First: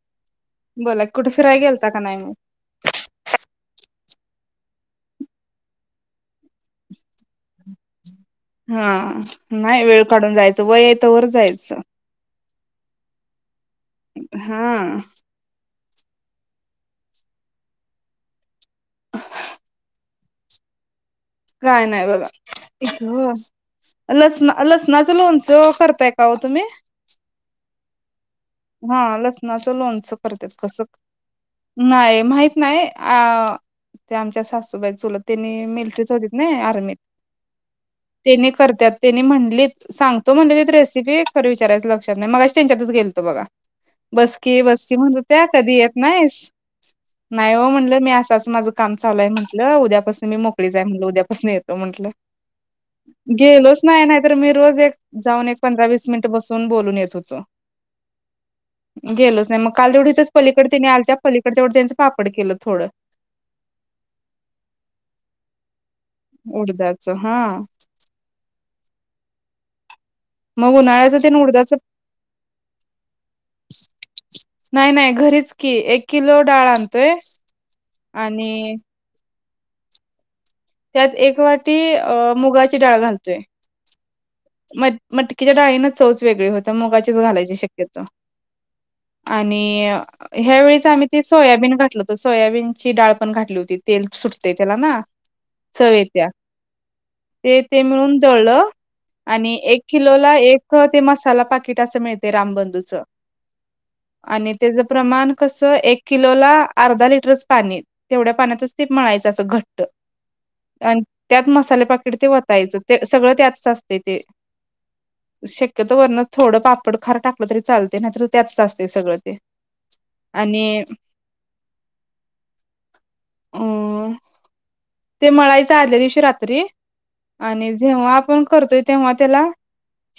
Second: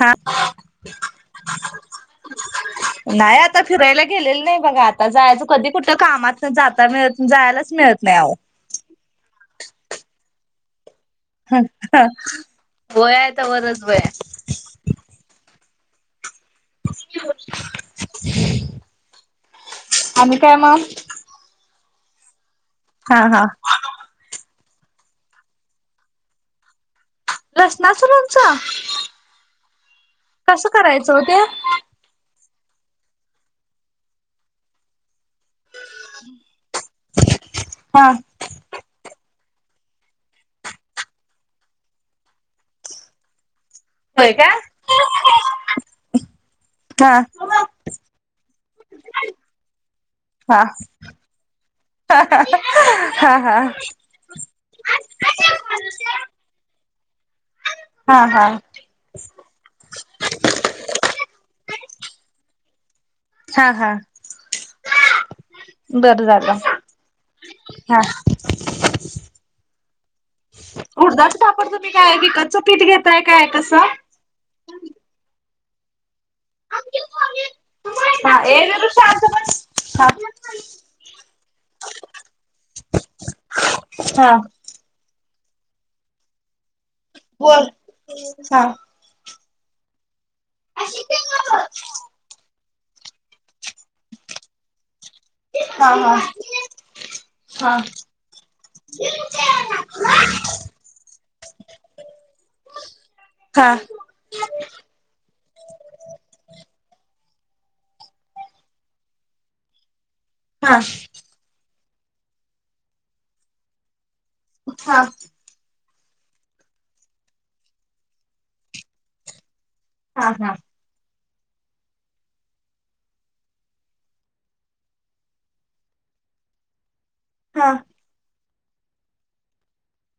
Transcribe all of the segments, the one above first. हा बोला कुठे फिराय गेलता का नाही मग नाही आता फिरायला गेलेलं नाही बघा आता जायचं कधी कुठं कामात जात जायला हा नाही वेळ काढून जायचं व ह ह वय आहे तवरच हा आणि काय मग काय नाही बघा हा हा लच ना लसणाचं लोणचं करताय का हो तुम्ही ना हा लसण ो कसं कस करायचं हो ते नाही माहित नाही अ ते आमच्या सासूबाई चलत त्यांनी मिलिट्रीच होतीत नाही आर्मीत हा तेने करतात त्यांनी म्हणली सांगतो म्हणजे रेसिपी खरं विचारयं लक्षात नाही मगा त्यांच्यातच गेलतो बघा होय का बसकी बसकी म्हणत त्या कधी येत नाहीस हा नाही हो म्हणलं मी असाच माझं काम चालय म्हंटलं उद्यापासून मी हा मोकळी जाय म्हणल उद्यापासून येतो म्हंटलं हा हा गेलोच नाही नाहीतर मी रोज एक जाऊन एक पंधरा वीस मिनिट बसून बोलून येतो होत हा हा गेलोच नाही मग काल तेवढी तथंच पलीकडे तिने आलं त्या पलीकड तेवढं त्यांचं पापड केलं थोडं हा हा बरं झालं उडदाचं हा हा मग [unintelligible] उन्हाळ्याचं ते उडदाच पापड उडदाचं तुम्ही काय विकचचं पीठ घेताय काय कस नाही नाही घरीच की एक किलो डाळ आणतोय हा ए आणि विरू शांत हा त्यात एक वाटी अ मुगाची डाळ घालतोय हा म मट तिच्याडाईनच चौज वेगळी होते आता मुगाचीच घालायची बोल शक्यत आणि हा आणि ह्यावेळीस आम्ही ते सोयाबीन घातलत सोयाबीन ची डाळ पण घातलीती तेल सुटते त्याला ना हा हा चवेच्या ते हा ते मिळून दळलं आणि एक किलोला एक ते मसाला पाकिट असं मिळते रामबंधूच हा आणि त्याच प्रमाण कस एक किलोला अर्धा लिटरच पाणी तेवढ्या पाण्याच टीप म्हणायचं असं घट्ट हा आणि त्यात मसाले पाक वयचं ते सगळं त्यात ते ते हा वर्णन थोडं पापड खार टाकलं तरी चालते नाही तर त्याच असते सगळं ते हा हा आणि ओम ते म्हणायचं आदल्या दिवशी रात्री आणि हा जेव्हा आपण करतोय तेव्हा त्याला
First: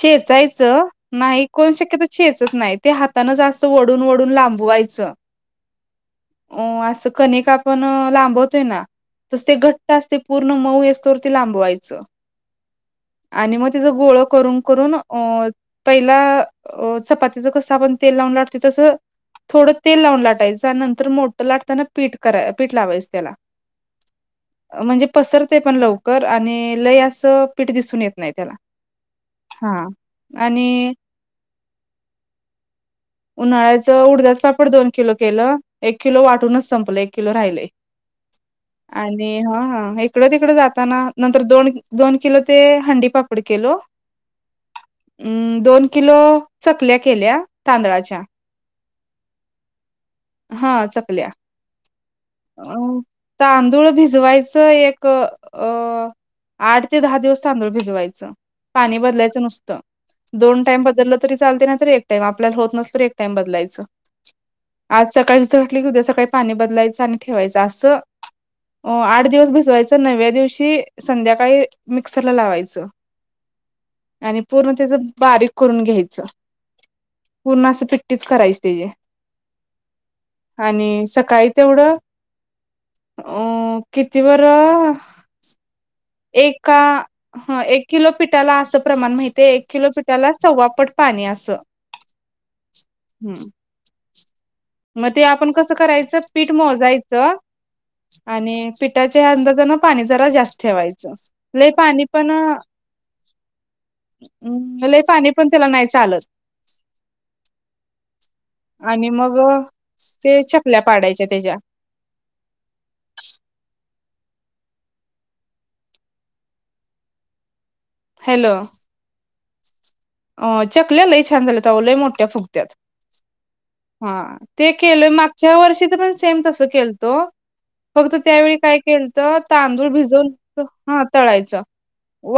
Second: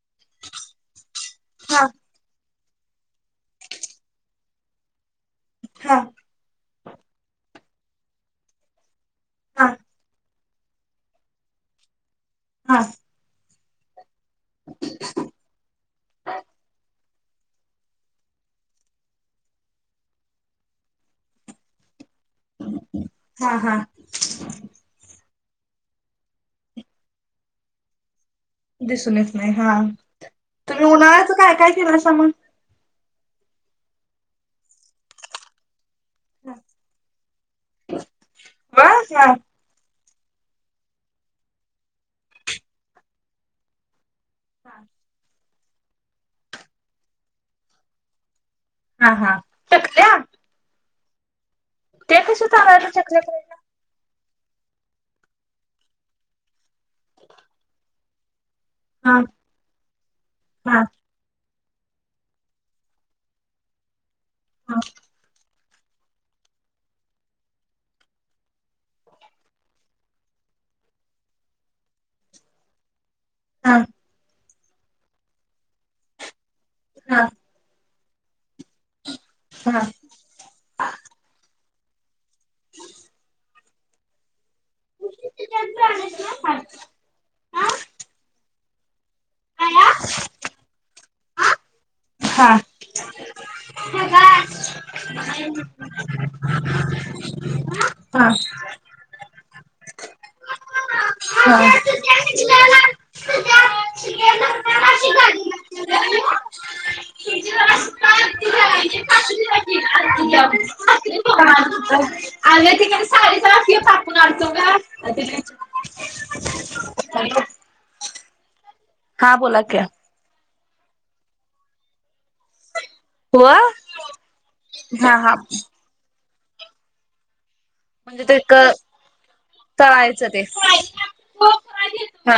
छेचायचं नाही कोण हा शक्यत चेचक नाही ते हाताानं जास्त वडून वडून लांबवायचं हा हो असं कने का पण लांबत आहे ना तस ते हा घट्ट असते पूर्ण मऊ असतोवर ते लांबवायचं हा आणि मग तिचं गोळ करून करून अ पहिला चपातीचं कसं आपण तेल लावून लाटतो तसं थोडं तेल लावून लाटायचं नंतर मोठं लाटताना पीठ करा पीठ लावायच त्याला हा हा म्हणजे पसर ते पण लवकर आणि लय असं पीठ दिसून येत नाही त्याला दिसूनच नाही हा तुम्ही आणि उन्हाच काय काय केला अस मग उन्हाळ्याच उडजाच पापड दोन किलो केलं एक किलो वाटूनच संपलं एक किलो राहिले वा हा आणि ह हा एक तकड तिकड जाताना नंतर दोन दोन किलो ते हंडी पाकड केलो हा दोन किलो चकल्या केल्या तांदळाच्या हा हा चकल्या बल्या ते कशा चालायला अ चकल्या करायला तांदूळ भिजवायचे एक अ आठ ते दहा दिवस तांदूळ भिजवायचं पाणी हा बदलायचं नुसतं दोन हा टाइम बदल तरी चालते ना एकम आपल्याला होत नसत एक टाइम बदलायच हा आज सकाळी घटली की उद्या सकाळी पाणी बदलायचं आणि ठेवायच असं आठ दिवस भसवायच नव्या दिवशी संध्याकाळी मिक्सरला लावायचं हा आणि पूर्ण त्याच बारीक करून घ्यायचं पूर्ण अस तेच करायच तेजे हा आणि सकाळी तेवढ किती [unintelligible] ए ह एक किलो पिठा असण माहि ते एक किलोपिठाला सवा पड पाणी असं हम्म हा मग ते आपण कसं करायचं पीठ मोजायचं हा आणि पिठाच्या अ जरा जास्त ठेवायचं लय पाणी पण अ लय पाणी पण त्याला नाही हो चालत आणि मग ते छपल्या आ साडी कोण अडचव का हॅलो हां बोला क्या अ चकल्या लई छान झाले तरव लई मोठ्या फुगत्यात हा ते केलंय हा मागच्या वर्षी तर पण सेम तस केलं तो फक्त म्हणजे ते क त्यावेळी काय केल तर तांदूळ तळायचं ते भिजवलं हा तळायचं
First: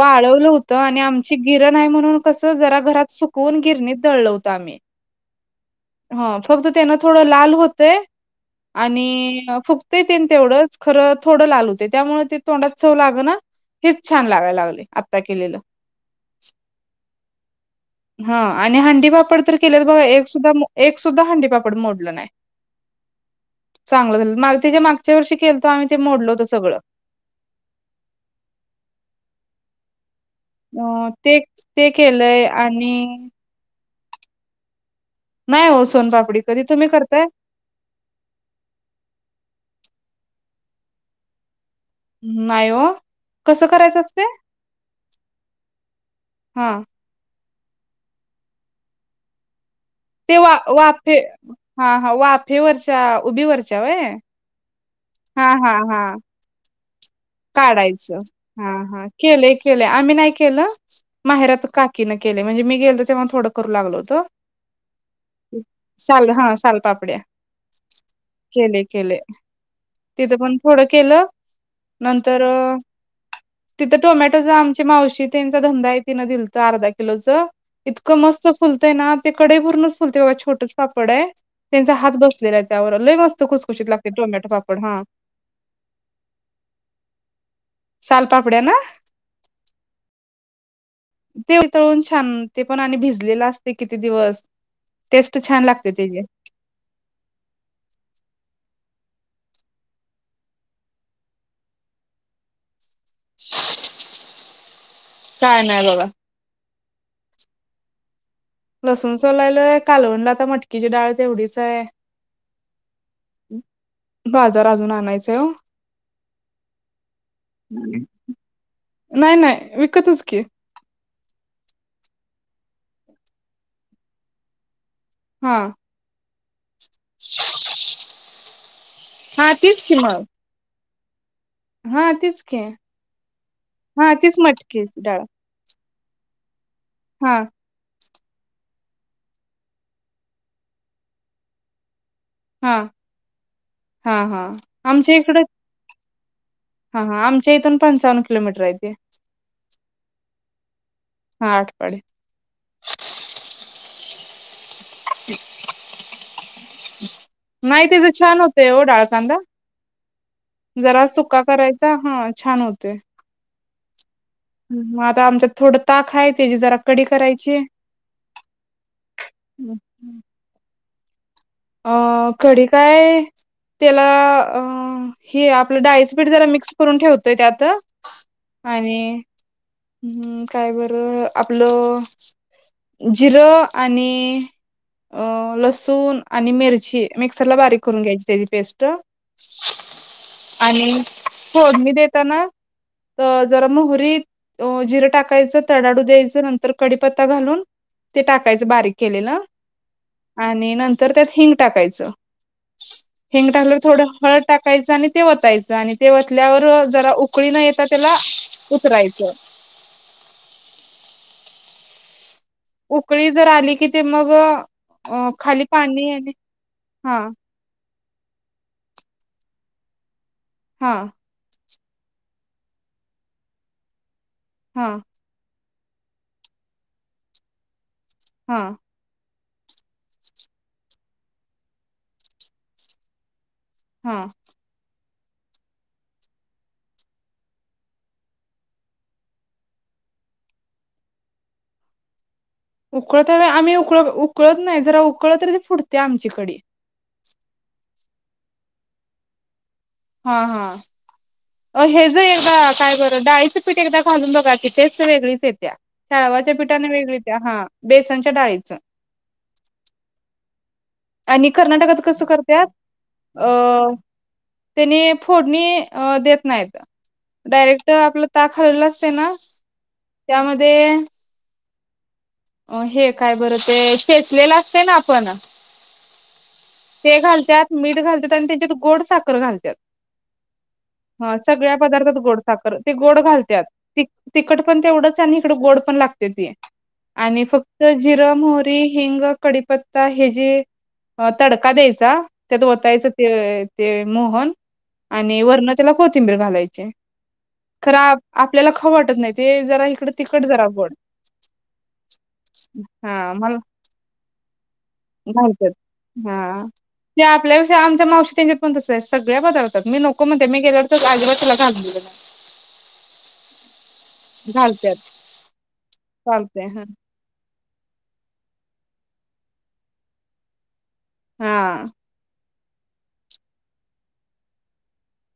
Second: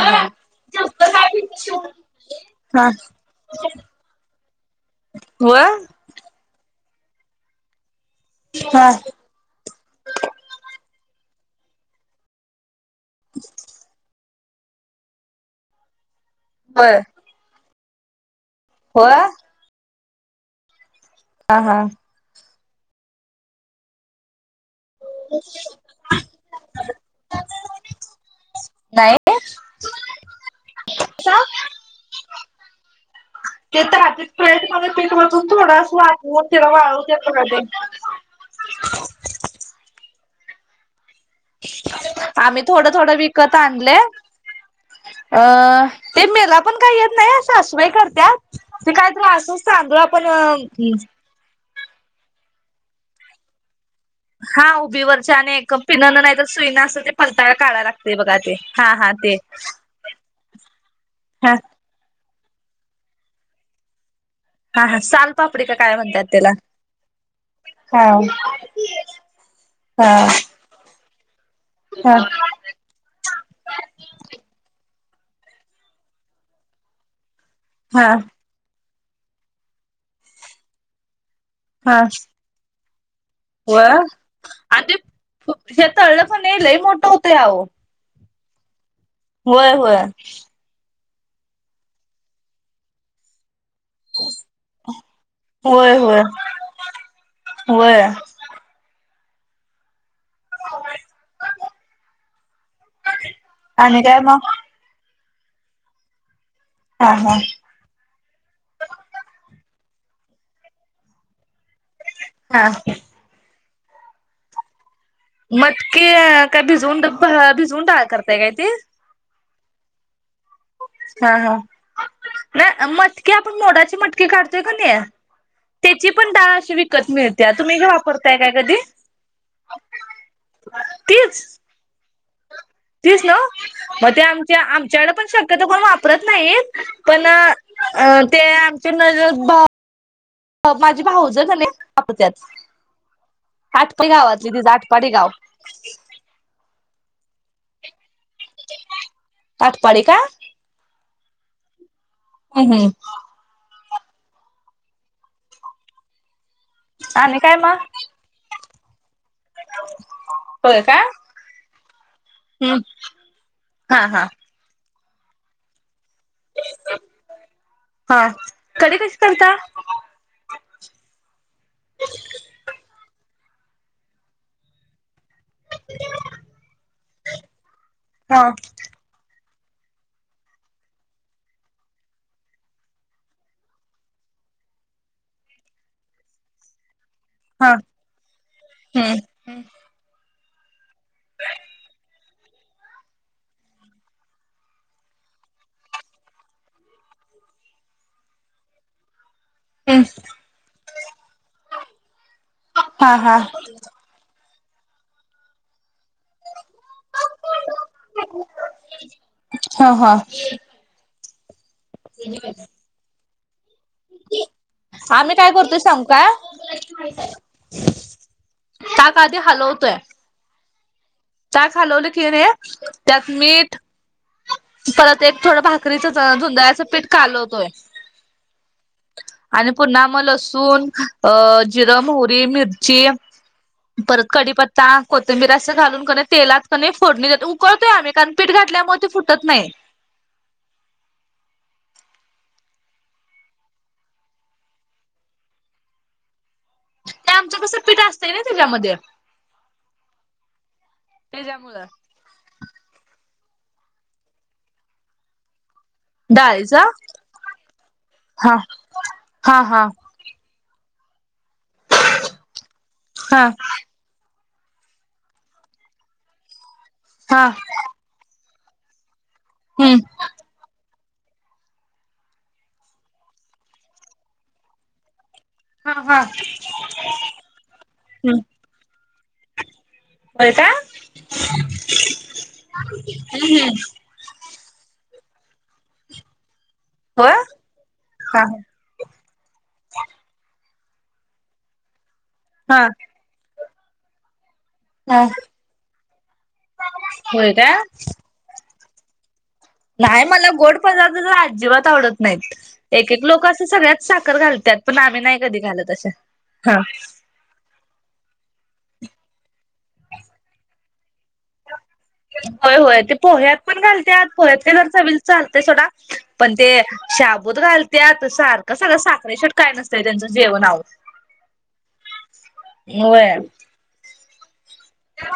हा होतं आणि आमची गिरण नाही म्हणून कस जरा हा घरात सुकवून गिरणी तळलं होतं आम्ही व जे त्यांना थोडं लाल होत हा आणि फुगती त तेवढंच खरं थोडं लाल होते त्यामुळे ते तोंडात चव ना तेच छान लागायल ला आता केलेलं होय ह आणि हो हंडी पापड तर केले बघा एक सुद्धा एक सुद्धा हा हंडीपापड हा मोडलं नाही चांगलं झाल त्याच्या मागच्या वर्षी केलं तर आम्ही ते मोडलो होत सगळं ह अ ते ते केलंय आणि ते तर राज प्रयत् पट म तू नाही थोडा हो स्वाद सोनपापडी व कधी तेरा वा तुम्ही करताय? ते आम्ही नाही ओ थोडं थोडं विकत कसं आणले करायचं असतय? अ ते मेला पण हा काही येत नाही सासुबाई करतत ते काय त्रास ते वा वाफे हा हा व आफेवरच्या उभीवरच्या वय हा उब वरच्या आणि पिन नाही ते पलताळ काढाय लागतय काढायचं बघा ते. हा हा ते केले केले आम्ही नाही केला हा माहेरात काकी न केले म्हणजे मी गेलतो तेव्हा थोडं करू लागलोतो हा हा सालपापडी का काय म्हणतात तेला हा सालपापड्या हा केले केले हा तिथं पण थोडं केलं हा नंतर तिथं टोमॅटोच आमची मावशी ते तेचा धंदा आहे तिन दिलत अर्धा किलो चं हा इतकं मस्त फुलत ना ते कडइ पूर्णच फुलते बघा छोटच पापड आहे तेचा हात बसलेला त्यावर लई मस्त खुसखुशीत व्हय लागते टोमॅटो पापड आणि हा ते तळलं पण लई मोठ होतय आओ सालपापड्या ना व्हय व्हय ते वीतळून छान ते पण आणि भिजलेलं आस लागते होय त्याची होय व्हय आणि काय म काय नाही बघा हा, हा लसूण सोलायलोय कालवणला आता मटकीची डाळ तेवढीच आहे. हा बाजार आजून आणाय मटकी काय भिजवून भिजून डाळ करताय काय ती? नाही नाही विकतच की हा हा नाही मटकी आपण मोडाची मटकी काढतोय कणी हा. तेची पण डाळ विक - - त मिळतिया. तुम्ही ही वापरताय काय कधी? हा तीच कि मग. तीच हा तीच की तीच नव्ह मग हा ते तीच आमच्या मटकीची आमच्याकड डाळ पण शक्यतो कोण वापर परत नाहीत पण हा अ ते आमच्या न भा माझी भावज कणी वापरत्यात. हा आटपी हा हा. गावातली तिज आटपाडी आमच्या गाव इकडे हा हा. आमच्या इथून पंचावन्न किलोमीटर हाय ते. पाटी काय? हा आटपाडी. [unintelligible] आणि काय म. ते ओ डाळ - - कांदा होय का जरा सुका करायचा हा छान हम्म होतयं. हा हा. म आता आमच्या थोडं- - ताक हाय तेजी जरा कडी करायची. हा कडी कशी करता अ कडी काय त्याला अं - - हे आपलं डाळीच पीठ जरा मिक्स करून ठेवतोय त्यात हा आणि - - हम् काय बरं आपलं जिरं आणि अ लसूण - - आणि मिरची - - मिक्सर ला हा बारीक करून घ्यायची त्याची पेस्ट. हम्म आणि फोडणी देताना जरा मोहरीत जिरं टाकायचं तडाडू द्यायचं नंतर कडीपत्ता घालून ते टाकायचं बारीक केलेलं - हम्म - आणि नंत - - तर त्यात हिंग टाकायचं हा हा हिंग टाकलं थोडं हळद - - टाकायचं आणि ते वतायचं आणि - - ते वतल्यावर जरा उकळी न येता त्याला उतरायचं. ह ह ते - - उकळी जर आली की ते मग अ आम्ही काय खाली करतो सांगु पाणी का? आणि हा का का ते हलवतोय. हा ताक हालवलं की रे त्यात मीठ हा परत एक थोडं भा बकरीच जुदयाचं पीठ कालवतोय. हा आणि पुन्हा मग लसूण, अ जिरं, मोहोरी मिरची हा परत कडी पत्ता कोथिंबीर असं घालुन तेलात की नाही फोडणी देतो. उकळतोय आम्ही कारण पीठ घातल्यामुळे ते फुटत नाही. उकळत आम्ही उकळत उकळत नाही. जरा उकळल तरी फुटते आमची कढी. ते आमचं कस पीठ असतय ना त्याच्यामध्ये. हा हा त्याच्यामुळं हे जे आहे ना काय बर डाळीच पीठ एकदा घालून बघा की टेस्ट वेगळीच येत्या. डाळवाच्या डाळीचा पिठाने वेगळी येते. हा बेसनच्या हा डाळीच. हा हा आणि कर्नाटकात कसं करत्यात अ हा त्यांनी फोडणी अ देत नाहीत. हा डायरेक्ट आपलं [unintelligible] हम्म त्यामध्ये अ हे काय बरं ते खेचलेलं असते ना आपण. हा हा ते घालतात मीठ घालतात हम्म आणि त्याच्यात गोड साखर घालत्यात. होय का सगळ्या पदार्थात गोड साखर ते गोड घालत्यात. तिक तिक तिखट पण तेवढच आणि इकडं गोड पण लागते ते. होय आणि फक्त जिरं, हा मोहरी, हिंग कढीपत्ता हे जे अ तडका द्यायचा त्यात हा ओतायचं ते ते मोहन हा आणि वरन त्याला कोथिंबीर घालायची खरं आपल्याला खाऊ वाटत नाहीत. नाय मला गोड पदार्थत तर अजिबात आवडत नाहीत एक एक लोक असं सगळ्यात साखर घालत्यात. घाल तर हा आ त्या आपल्या पेक्षा आमच्या मावशी च्या इथ पण तस ते सगळ्या पदार्थात मि नको म्हणते मि गेल्यावर तर अजवर होय होय ते पोह्यात पण घाल त्यात पोह्यात ते जर घालत्यात चवीला चालतंय थोडा पण चालतंय ते हा साबूत घाल त्यात सारखं सगळं साखरे शट काय नसतं त्यांचं जेवण आवो. हा. हे वय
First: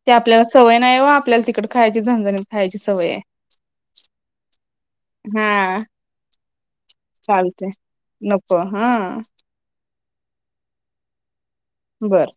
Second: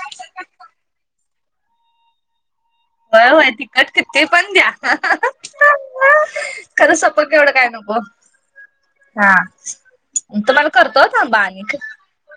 ते आपल्याला सवय नाही व आपल्याला तिकड खायची झंन-झनित. होय होय तिखट किती पण द्या, हा हा हा खरंच सपक एवढं काय चालतंय नको, हा. तुम्हाला करतो थांबा आणि बरं.